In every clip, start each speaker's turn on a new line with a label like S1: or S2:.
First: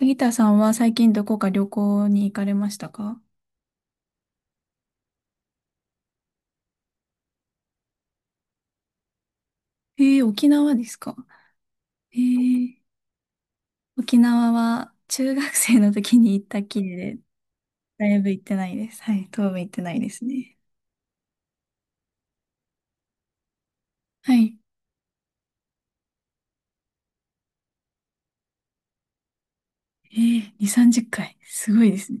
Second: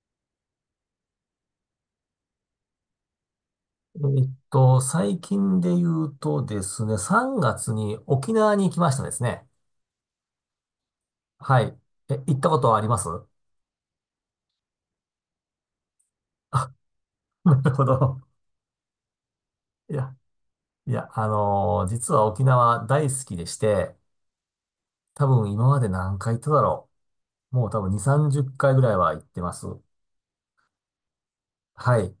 S1: ギターさんは最近どこか旅行に行かれましたか？
S2: え最近で言うとですね、3月に沖縄に行きましたですね。
S1: 沖縄ですか？
S2: はい。え、
S1: え
S2: 行ったことは
S1: ー、
S2: あります？
S1: 沖縄は中学生の時に行った
S2: あ、
S1: きりで、
S2: なるほ
S1: だい
S2: ど。
S1: ぶ行ってないです。はい、当分行ってな
S2: い
S1: いで
S2: や、
S1: すね。
S2: いや、実は沖縄大好きでして、
S1: はい。
S2: 多分今まで何回行っただろう。もう多分2、30回ぐらいは行ってます。
S1: えー、2、30回。すごいで
S2: は
S1: す
S2: い。
S1: ね。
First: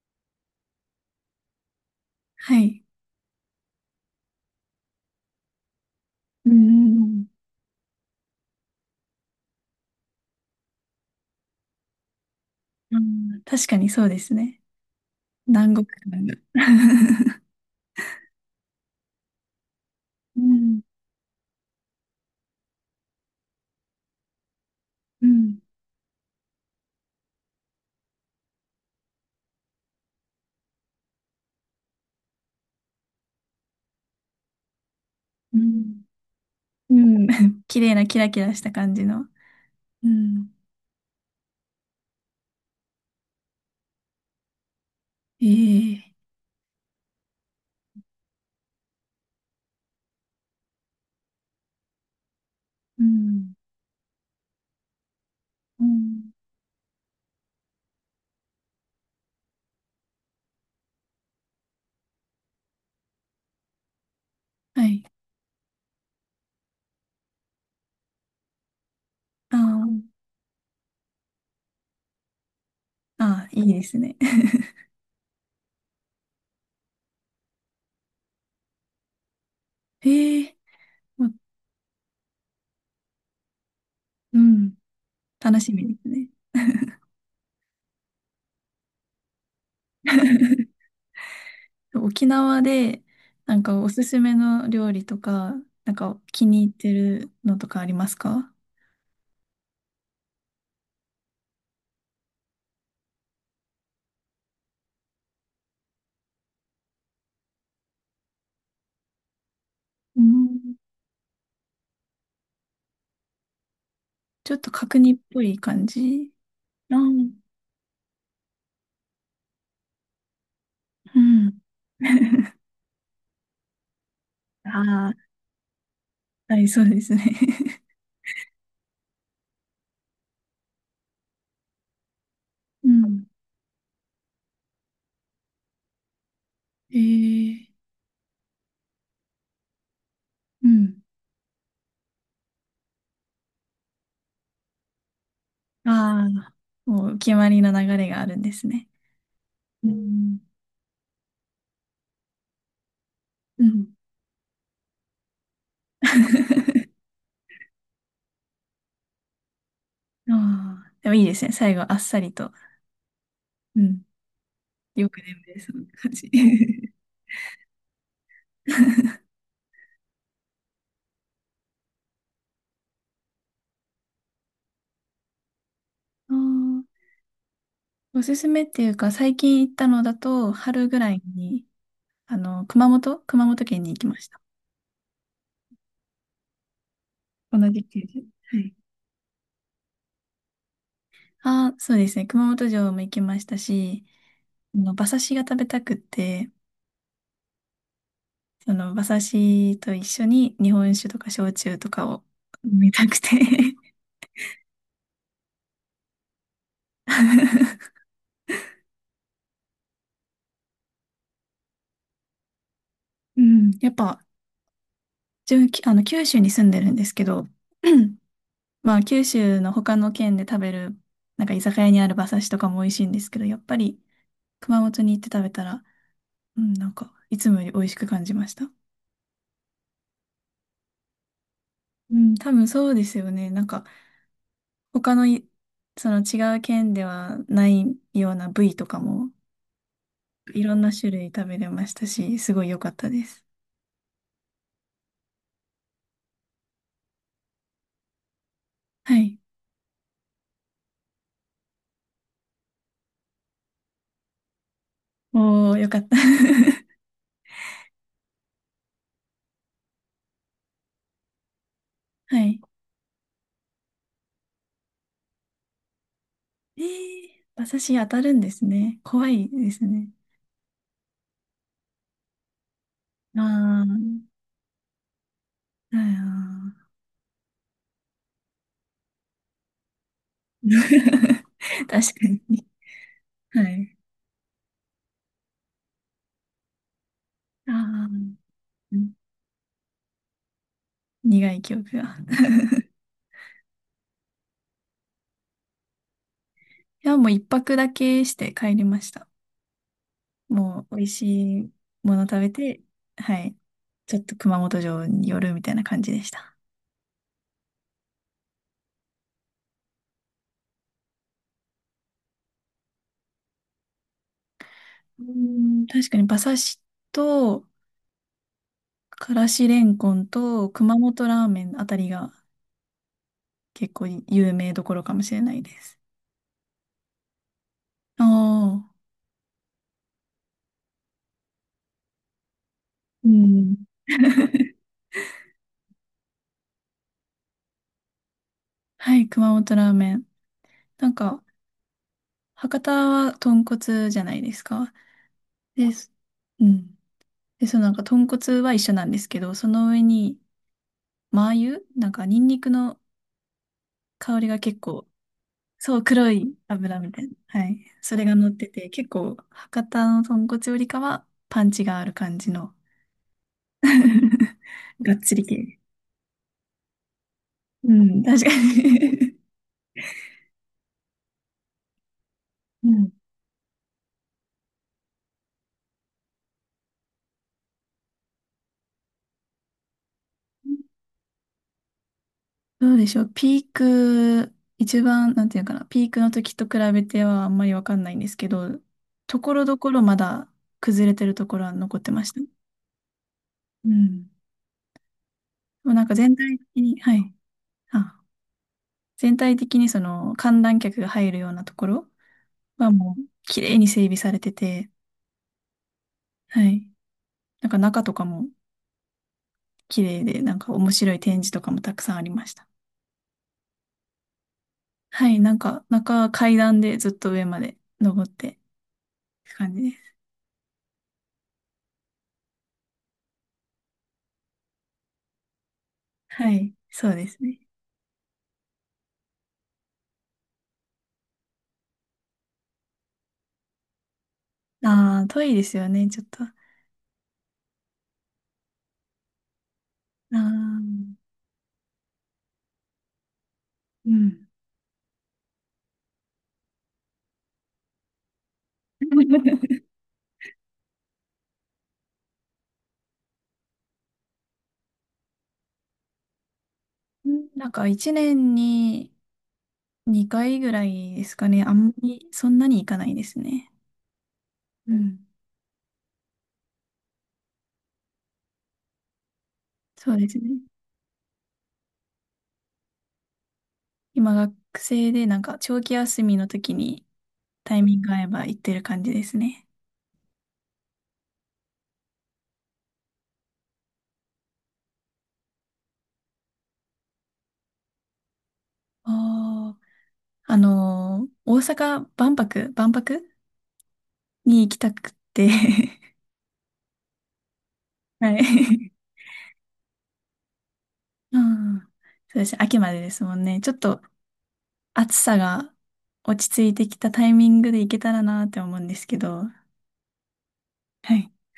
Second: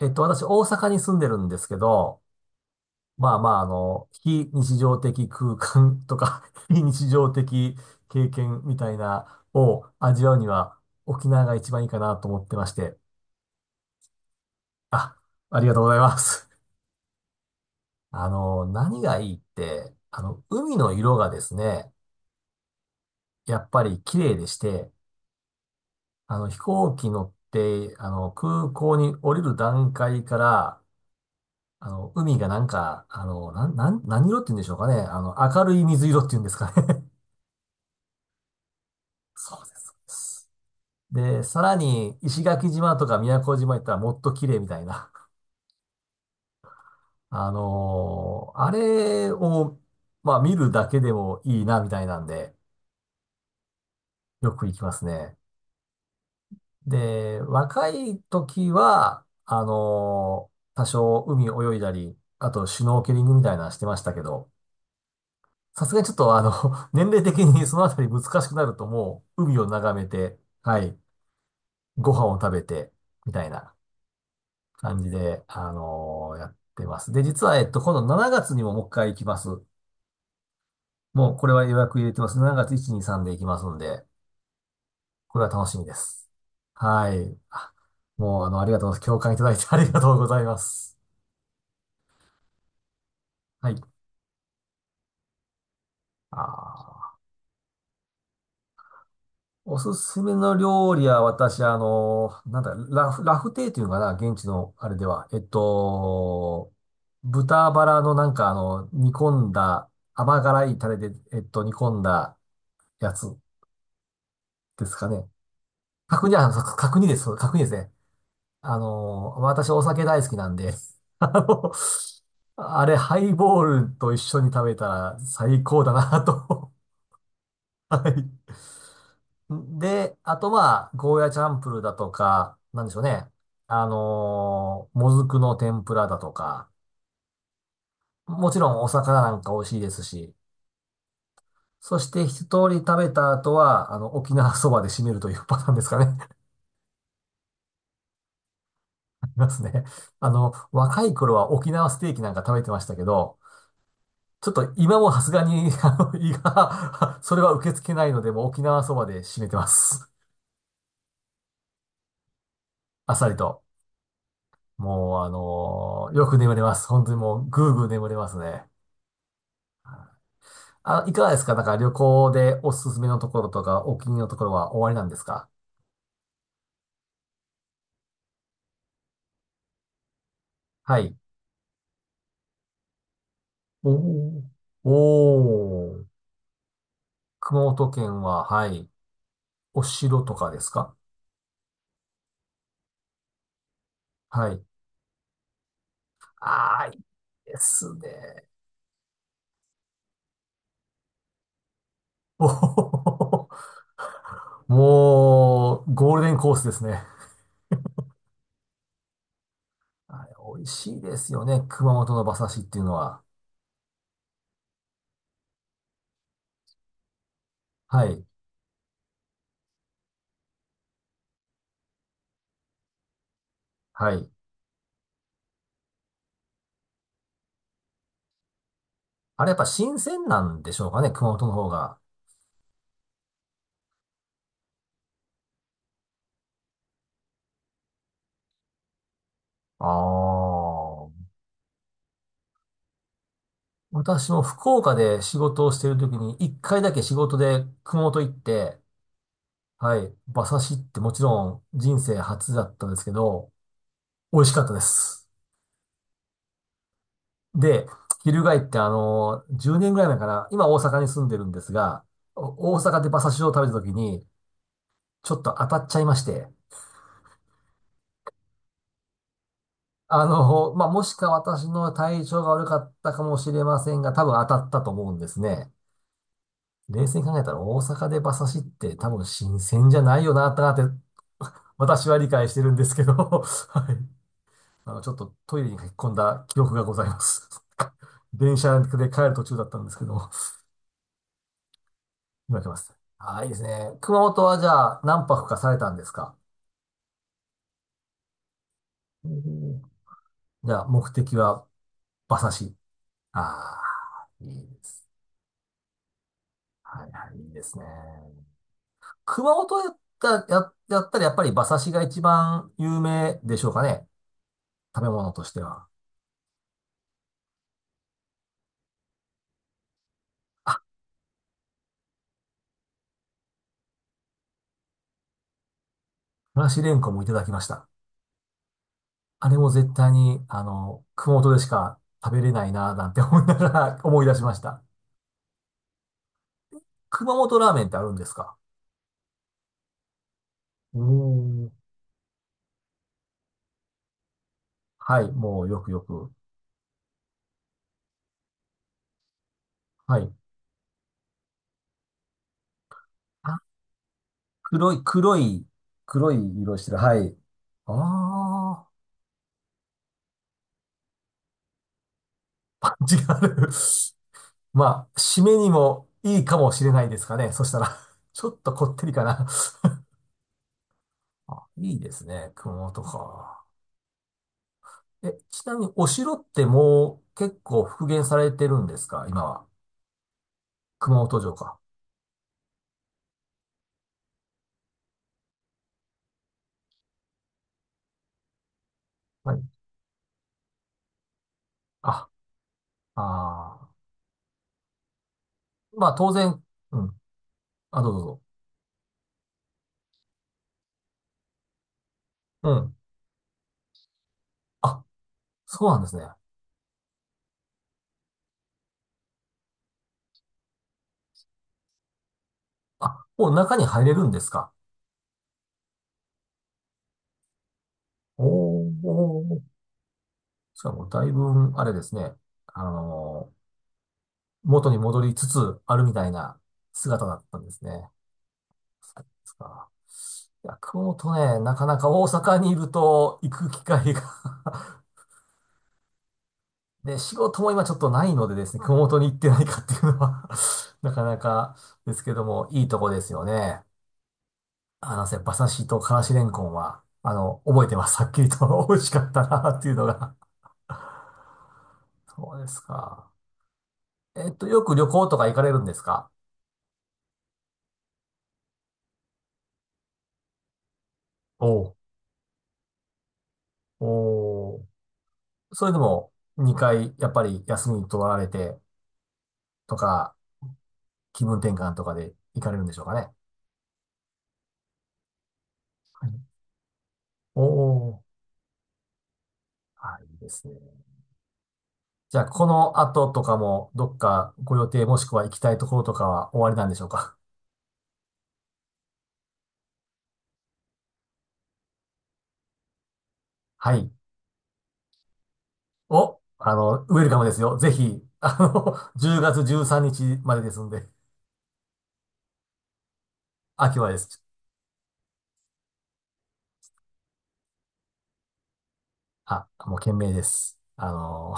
S2: 私大阪に住んでるんですけど、
S1: はい。
S2: まあまあ、非日常的空間とか
S1: う
S2: 非
S1: ん、う
S2: 日
S1: ん、
S2: 常的経験みたいなを味わうには沖縄が一番いいかなと思ってまし
S1: う
S2: て。
S1: ん、確かにそうですね。
S2: あ、あり
S1: 南
S2: がとう
S1: 国
S2: ございま
S1: 感が。
S2: す。何がいいって、
S1: う
S2: 海
S1: ん、
S2: の色がですね、やっぱり綺麗でして、
S1: うん、
S2: 飛行機乗って、空港に降りる段階から、海がなんか、なん、なん、何色って言うんでしょうかね。
S1: う
S2: 明るい
S1: ん、
S2: 水色って言うんですか
S1: う
S2: ね。
S1: ん。綺麗なキラキラした感じの。
S2: そうで
S1: う
S2: す。
S1: ん。
S2: で、さらに石垣島とか宮古島行ったらもっと綺麗みたいな。
S1: ええ、
S2: あれを、まあ見るだけでもいいなみたいなんで、
S1: うん、
S2: よく行きますね。
S1: うん。
S2: で、若い時は、多少海泳いだり、あとシュノーケリングみたいなのしてましたけど、
S1: はい。
S2: さすがにちょっと年齢的に そのあたり難しくなるともう海
S1: あ
S2: を眺めて、はい、ご飯を食べて、
S1: あ、
S2: みた
S1: ああ、
S2: い
S1: いい
S2: な。
S1: ですね。
S2: 感じで、やってます。で、実は、今度7月にももう一回行きます。
S1: へえ、ま
S2: もう、これは予約入れてます。7月1、2、3で行きますんで、
S1: うん、
S2: これは
S1: 楽
S2: 楽
S1: し
S2: しみ
S1: み
S2: で
S1: ですね。
S2: す。はい。もう、ありがとうございます。共感いただいて ありがとうございま す。
S1: 沖縄で、なん
S2: はい。
S1: かおすすめの料理とか、なんか
S2: あ
S1: 気に入って
S2: ー
S1: るのとかありますか？
S2: おすすめの料理は、私、なんだ、ラフテーっていうのかな、現地の、あれでは。豚バラのなんか、煮込んだ、
S1: う
S2: 甘辛
S1: ん、
S2: いタレで、煮込んだやつ
S1: ちょっと
S2: です
S1: 角
S2: か
S1: 煮っ
S2: ね。
S1: ぽい感
S2: 角
S1: じ。
S2: 煮、あ、そう
S1: ああ、
S2: 角煮です。角煮ですね。私お酒大好きなんで、
S1: う
S2: あ
S1: ん。
S2: の、あれ、ハイボールと一緒に食べた
S1: あ
S2: ら最高だな
S1: あ、はい、
S2: と。
S1: そうですね。
S2: はい。で、あとまあ、ゴーヤチャンプルだとか、なん
S1: う
S2: でしょう
S1: ん。
S2: ね。もずくの天ぷらだとか、
S1: へえ、
S2: もちろんお魚なんか美味しいですし、
S1: うん。
S2: そして一通り食べた後は、沖縄そばで締めるというパターンですかね。
S1: あ あ、もう決まりの流れがあるんですね。
S2: ありますね。
S1: うん。
S2: 若い頃は沖縄ステーキなんか食べてましたけど、
S1: うん。
S2: ちょっと今もさすがに、胃 が それは受け付けないので、もう沖縄そばで締めてます。
S1: ああ、でもいいですね。最後、あっさりと。
S2: あっさりと。
S1: うん。よく
S2: もう、
S1: 眠れそうな感
S2: よ
S1: じ。
S2: く眠れます。本当にもう、ぐーぐー眠れますね。あ、いかがですか？なんか旅行でおすすめのところとか、お気に入りのところは終わりなんですか？
S1: あー、おすすめっていうか、最近行ったのだと、春ぐ
S2: は
S1: ら
S2: い。
S1: いに、あの、熊本県に
S2: お
S1: 行きました。
S2: ー。おー。
S1: 同
S2: 熊
S1: じ
S2: 本
S1: 県で。
S2: 県は、
S1: は
S2: は
S1: い。
S2: い。お城とかですか？
S1: ああ、そうですね。熊本城も行きましたし、
S2: はい。
S1: あの、馬刺しが食べたくって、
S2: ああ、いいですね。
S1: その、馬刺しと一緒に日本酒とか焼酎とかを飲み
S2: お
S1: たくて。
S2: ー もう、ゴールデンコースですね。あれ、美味しいですよね。熊本の馬刺しっていうのは。
S1: うん。やっぱ、自分、あの、九州に住んでるんですけど。
S2: はい。
S1: まあ、九州の他の県で食べる、なんか居酒屋にある馬刺しとかも美味しいんですけど、やっぱり
S2: はい。
S1: 熊本に行って食べたら、うん、なんか、いつもより美味しく感じました。
S2: あれやっぱ新鮮なんでしょうかね、熊本の方が。
S1: うん、多分そうですよね。なんか、他のい、その違う県ではないような部位とかも、
S2: あ
S1: いろんな種
S2: あ、
S1: 類食べれましたし、すごい良かったです。
S2: 私も福岡で仕事をしている時に、一回だけ仕事で熊本行って、
S1: はい。
S2: はい、馬刺しってもちろん人生初だったんですけど、美味しかったです。
S1: おー、良かった。
S2: で、翻って10年ぐらい前かな、今大阪に住んでるんですが、
S1: はい。
S2: 大阪で馬刺しを食べた時に、ちょっと当たっちゃいまして、
S1: えー、馬刺し当たるんですね。怖いですね。
S2: まあ、もしか私の体調が悪かったかも
S1: あ
S2: しれま
S1: ー、
S2: せんが、多分当たったと思うんですね。
S1: あー。
S2: 冷静に考えたら大阪で馬刺しって多分新鮮じゃないよな、ってなって
S1: 確
S2: 私
S1: か
S2: は理解して
S1: に。
S2: るんですけど、
S1: は
S2: は
S1: い。
S2: い。ちょっとトイレに駆け込んだ記憶がございます。
S1: ああ、
S2: 電車
S1: う
S2: で
S1: ん、
S2: 帰る途中だったんですけど、
S1: 苦い記憶が。
S2: 今来ます。ああ、いいですね。熊本はじゃあ何泊かされたんですか？
S1: いや、もう一泊だけして帰りまし
S2: お
S1: た。
S2: ーじゃあ
S1: もう美味
S2: 目的
S1: し
S2: は
S1: いもの
S2: 馬
S1: 食べ
S2: 刺し。
S1: て、は
S2: あ
S1: い。ちょっ
S2: あ、
S1: と
S2: い
S1: 熊
S2: い
S1: 本
S2: で
S1: 城
S2: す。
S1: に寄るみたいな感じでした。
S2: はいはい、いいですね。熊本やったらやっぱり馬刺しが一番有名でしょうかね。食べ
S1: う
S2: 物として
S1: ん、
S2: は。
S1: 確かに馬刺しと、からしれんこんと、
S2: あ、
S1: 熊本ラーメンあたりが結構有名どころかもしれないです。
S2: からしれんこんもいただきました。
S1: ああ、
S2: あれも絶対に、熊本でしか食べれないなぁなんて
S1: う
S2: 思いなが
S1: ん。
S2: ら 思い出しました。熊本ラーメンってあるんですか？
S1: はい、熊本ラーメン。
S2: お
S1: なんか、
S2: ー。
S1: 博多は豚骨じゃないですか。
S2: はい、もうよ
S1: で、
S2: くよ
S1: す
S2: く。
S1: うん。で、そのなんか豚骨は一緒なんですけど、その上
S2: はい。
S1: に、マー油なんかニンニクの
S2: あ、
S1: 香りが結
S2: 黒い、
S1: 構、
S2: 黒い、
S1: そう、黒
S2: 黒い
S1: い
S2: 色してる。
S1: 油み
S2: は
S1: たいな。
S2: い。
S1: はい。
S2: あ
S1: それが乗ってて、
S2: あ、
S1: 結構、博多の豚骨よりかは、パンチがある感じの。
S2: パンチがある。ま
S1: がっ
S2: あ、
S1: つ
S2: 締
S1: り
S2: めに
S1: 系。
S2: もいいかもしれないですかね。そした
S1: う
S2: ら、
S1: ん、確
S2: ち
S1: か
S2: ょっとこってりか
S1: に。
S2: な。あ、いいですね。熊
S1: う
S2: 本
S1: ん。
S2: か。ちなみにお城ってもう結構復元されてるんですか今は。熊本城か。
S1: どうでしょう。ピーク、一番、なんていうかな、ピークの時と比べてはあんまりわかんないんですけど、とこ
S2: は
S1: ろ
S2: い。
S1: どころまだ崩れてるところは残ってま
S2: あ、
S1: した。う
S2: あ
S1: ん。でもなん
S2: ま
S1: か
S2: あ当
S1: 全体
S2: 然、
S1: 的に、
S2: う
S1: は
S2: ん。
S1: い。
S2: あ、どうぞ
S1: あ、
S2: どうぞ。
S1: 全体的にその観覧客が入るようなところ
S2: う
S1: は
S2: ん。
S1: もう綺麗に整備されてて、
S2: あ、そうなんですね。
S1: はい。なんか中とかも綺麗で、なんか面白い展示とかもたくさんありました。
S2: あ、もう中に入れるんですか？
S1: はい。なんか中階段でずっと上まで登ってっ
S2: おー
S1: て
S2: お
S1: 感
S2: ー。
S1: じです。
S2: しかもだいぶ、あれですね。あのー元に戻りつつあるみたい
S1: は
S2: な
S1: い。そうで
S2: 姿だ
S1: す
S2: った
S1: ね。
S2: んですね。そうですか。いや、熊本ね、なかなか大阪にいると行く機会が。
S1: ああ、遠いですよね、ちょっと。あ
S2: で、仕事も今ちょっとないのでですね、熊本に行ってないかっていうのは
S1: あ、
S2: なかなかですけども、いいとこですよね。
S1: うん。
S2: 馬刺しとからしれんこんは、覚えてます。はっきりと 美味しかったなっ ていうのが。そうですか。よく旅行とか行かれるんですか？
S1: なんか一年に2回ぐらいですかね。
S2: お
S1: あんま
S2: う
S1: りそんなに行かないですね。
S2: おう
S1: うん。
S2: それでも、2回、やっぱり休み取られてと
S1: そうで
S2: か、
S1: すね。
S2: 気分転換とかで行かれるんでしょうかね。
S1: 今学生でなんか長期休
S2: はい
S1: みの時に
S2: お
S1: タイミング合
S2: お、
S1: えば行ってる感じですね。
S2: はい、いいですね。じゃあ、この後とかも、どっかご予定もしくは行きたいところとかは終わりなんでしょうか？
S1: ああ、あのー大阪万博、
S2: はい。
S1: に行きたくて。
S2: お、ウェルカムですよ。ぜ ひ、
S1: は い。
S2: 10月13日までですんで、
S1: うん。そうです。秋までですもんね。ちょっ
S2: 秋
S1: と
S2: はです。
S1: 暑さが落ち着いてきたタイミングで行けたらなって思うんですけど。
S2: あ、もう懸命です。
S1: はい。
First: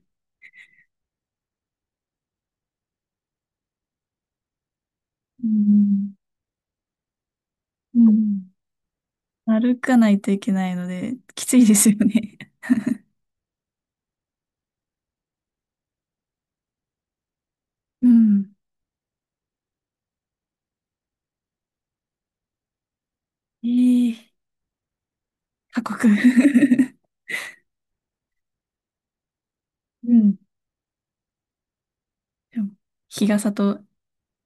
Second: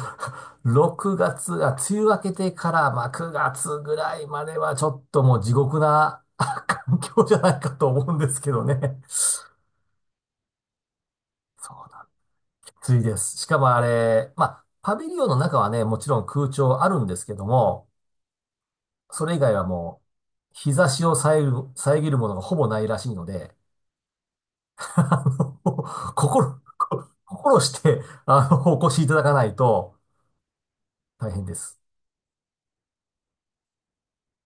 S2: 6月、梅雨明けてから、まあ、9月ぐらいまではちょっともう
S1: う
S2: 地獄
S1: ん。
S2: な 環境じゃないかと
S1: う
S2: 思うんです
S1: ん、
S2: けどね。
S1: 歩かないといけないので、きつい
S2: そ
S1: です
S2: う
S1: よ
S2: なん
S1: ね。
S2: 暑いです。しかもあれ、まあ、パビリオンの中はね、もちろん空調あるんですけども、
S1: うん。
S2: それ以外はもう、日差しを遮るものがほぼないらしいので、
S1: ええ、
S2: あの
S1: 過酷。
S2: 心、心して、お越しいただかないと
S1: うん。
S2: 大変です。
S1: でも日傘と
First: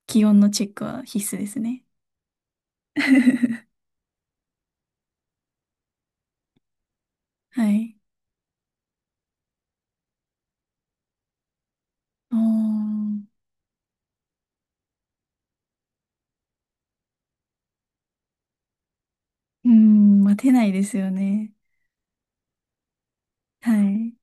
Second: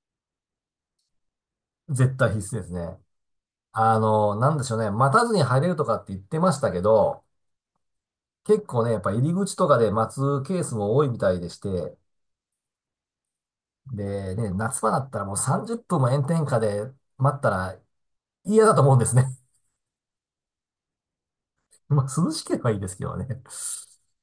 S1: 気温のチェックは必須ですね。
S2: 絶対必須ですね。なんでしょうね。待たずに入れるとかって言ってましたけど、
S1: はい。
S2: 結構ね、やっぱ入り口とかで待つケースも多いみたいでして、
S1: おー、
S2: で、ね、夏場だったらもう30分も炎天下で待ったら嫌だと思うんですね。
S1: うん、待てないですよね。
S2: まあ、涼しければいいですけどね。
S1: はい。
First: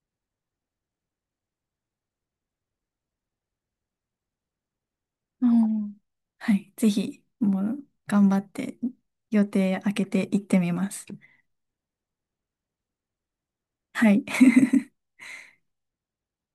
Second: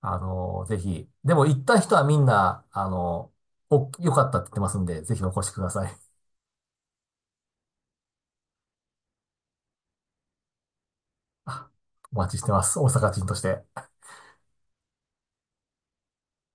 S2: ぜひ。でも行った人はみんな、良かったって言ってますんで、ぜひお越
S1: お
S2: しくださ
S1: ー、
S2: い。
S1: はい。ぜひ、もう、頑張って、予定開けて行ってみます。
S2: あお待ちしてます。大阪人として。
S1: はい。